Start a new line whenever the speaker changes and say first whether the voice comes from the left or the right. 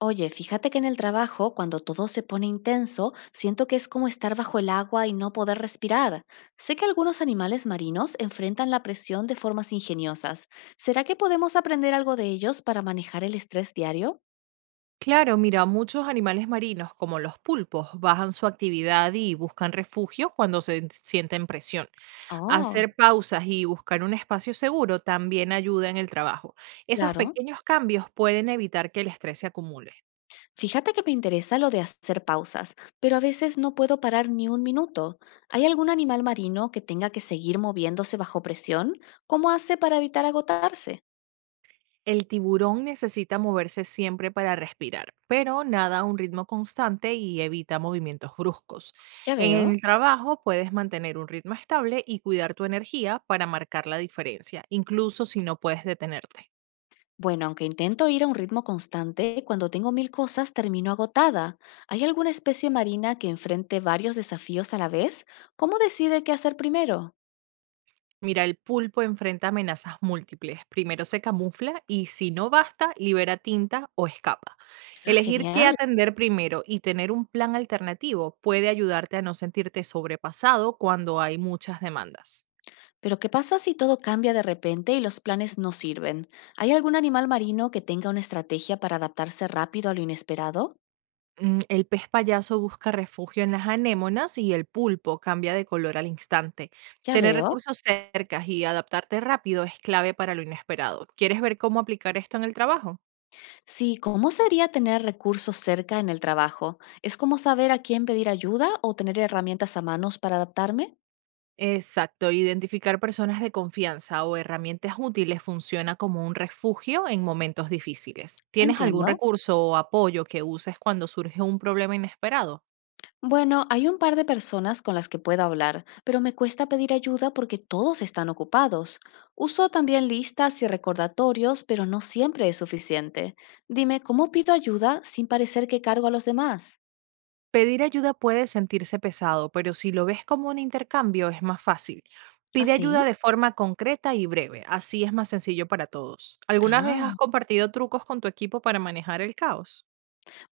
left: Oye, fíjate que en el trabajo, cuando todo se pone intenso, siento que es como estar bajo el agua y no poder respirar. Sé que algunos animales marinos enfrentan la presión de formas ingeniosas. ¿Será que podemos aprender algo de ellos para manejar el estrés diario?
right: Claro, mira, muchos animales marinos, como los pulpos, bajan su actividad y buscan refugio cuando se sienten presión.
left: Oh,
right: Hacer pausas y buscar un espacio seguro también ayuda en el trabajo. Esos
left: claro.
right: pequeños cambios pueden evitar que el estrés se acumule.
left: Fíjate que me interesa lo de hacer pausas, pero a veces no puedo parar ni un minuto. ¿Hay algún animal marino que tenga que seguir moviéndose bajo presión? ¿Cómo hace para evitar agotarse?
right: El tiburón necesita moverse siempre para respirar, pero nada a un ritmo constante y evita movimientos bruscos.
left: Ya
right: En
left: veo.
right: el trabajo puedes mantener un ritmo estable y cuidar tu energía para marcar la diferencia, incluso si no puedes detenerte.
left: Bueno, aunque intento ir a un ritmo constante, cuando tengo mil cosas termino agotada. ¿Hay alguna especie marina que enfrente varios desafíos a la vez? ¿Cómo decide qué hacer primero?
right: Mira, el pulpo enfrenta amenazas múltiples. Primero se camufla y si no basta, libera tinta o escapa.
left: Ah,
right: Elegir qué
left: genial.
right: atender primero y tener un plan alternativo puede ayudarte a no sentirte sobrepasado cuando hay muchas demandas.
left: Pero ¿qué pasa si todo cambia de repente y los planes no sirven? ¿Hay algún animal marino que tenga una estrategia para adaptarse rápido a lo inesperado?
right: El pez payaso busca refugio en las anémonas y el pulpo cambia de color al instante.
left: Ya
right: Tener
left: veo.
right: recursos cerca y adaptarte rápido es clave para lo inesperado. ¿Quieres ver cómo aplicar esto en el trabajo?
left: Sí, ¿cómo sería tener recursos cerca en el trabajo? ¿Es como saber a quién pedir ayuda o tener herramientas a manos para adaptarme?
right: Exacto, identificar personas de confianza o herramientas útiles funciona como un refugio en momentos difíciles. ¿Tienes algún
left: Entiendo.
right: recurso o apoyo que uses cuando surge un problema inesperado?
left: Bueno, hay un par de personas con las que puedo hablar, pero me cuesta pedir ayuda porque todos están ocupados. Uso también listas y recordatorios, pero no siempre es suficiente. Dime, ¿cómo pido ayuda sin parecer que cargo a los demás?
right: Pedir ayuda puede sentirse pesado, pero si lo ves como un intercambio es más fácil.
left: ¿Ah,
right: Pide ayuda
left: sí?
right: de forma concreta y breve, así es más sencillo para todos. ¿Alguna vez
left: Ah.
right: has compartido trucos con tu equipo para manejar el caos?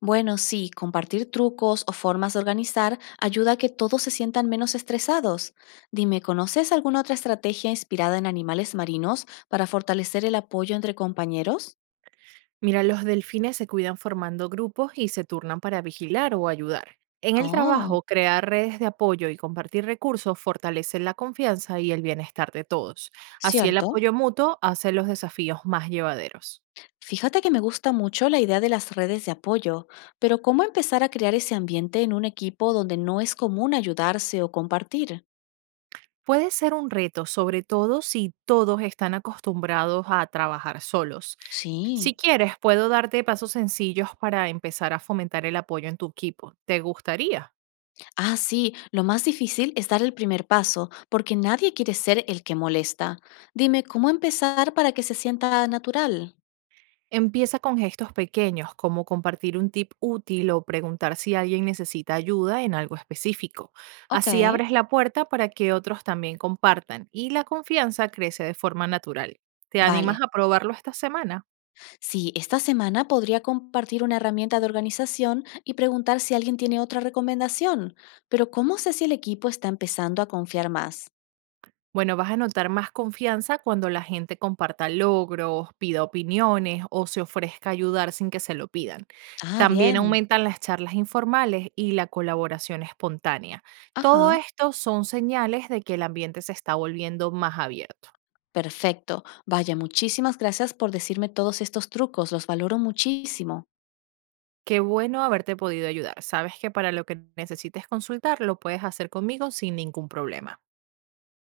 left: Bueno, sí, compartir trucos o formas de organizar ayuda a que todos se sientan menos estresados. Dime, ¿conoces alguna otra estrategia inspirada en animales marinos para fortalecer el apoyo entre compañeros?
right: Mira, los delfines se cuidan formando grupos y se turnan para vigilar o ayudar. En el
left: Oh,
right: trabajo, crear redes de apoyo y compartir recursos fortalece la confianza y el bienestar de todos. Así el
left: cierto.
right: apoyo mutuo hace los desafíos más llevaderos.
left: Fíjate que me gusta mucho la idea de las redes de apoyo, pero ¿cómo empezar a crear ese ambiente en un equipo donde no es común ayudarse o compartir?
right: Puede ser un reto, sobre todo si todos están acostumbrados a trabajar solos. Si
left: Sí.
right: quieres, puedo darte pasos sencillos para empezar a fomentar el apoyo en tu equipo. ¿Te gustaría?
left: Ah, sí, lo más difícil es dar el primer paso, porque nadie quiere ser el que molesta. Dime, ¿cómo empezar para que se sienta natural?
right: Empieza con gestos pequeños, como compartir un tip útil o preguntar si alguien necesita ayuda en algo específico.
left: Ok.
right: Así abres la puerta para que otros también compartan y la confianza crece de forma natural. ¿Te
left: Vale.
right: animas a probarlo esta semana?
left: Sí, esta semana podría compartir una herramienta de organización y preguntar si alguien tiene otra recomendación, pero ¿cómo sé si el equipo está empezando a confiar más?
right: Bueno, vas a notar más confianza cuando la gente comparta logros, pida opiniones o se ofrezca a ayudar sin que se lo pidan.
left: Ah,
right: También
left: bien.
right: aumentan las charlas informales y la colaboración espontánea. Todo
left: Ajá.
right: esto son señales de que el ambiente se está volviendo más abierto.
left: Perfecto. Vaya, muchísimas gracias por decirme todos estos trucos, los valoro muchísimo.
right: Qué bueno haberte podido ayudar. Sabes que para lo que necesites consultar lo puedes hacer conmigo sin ningún problema.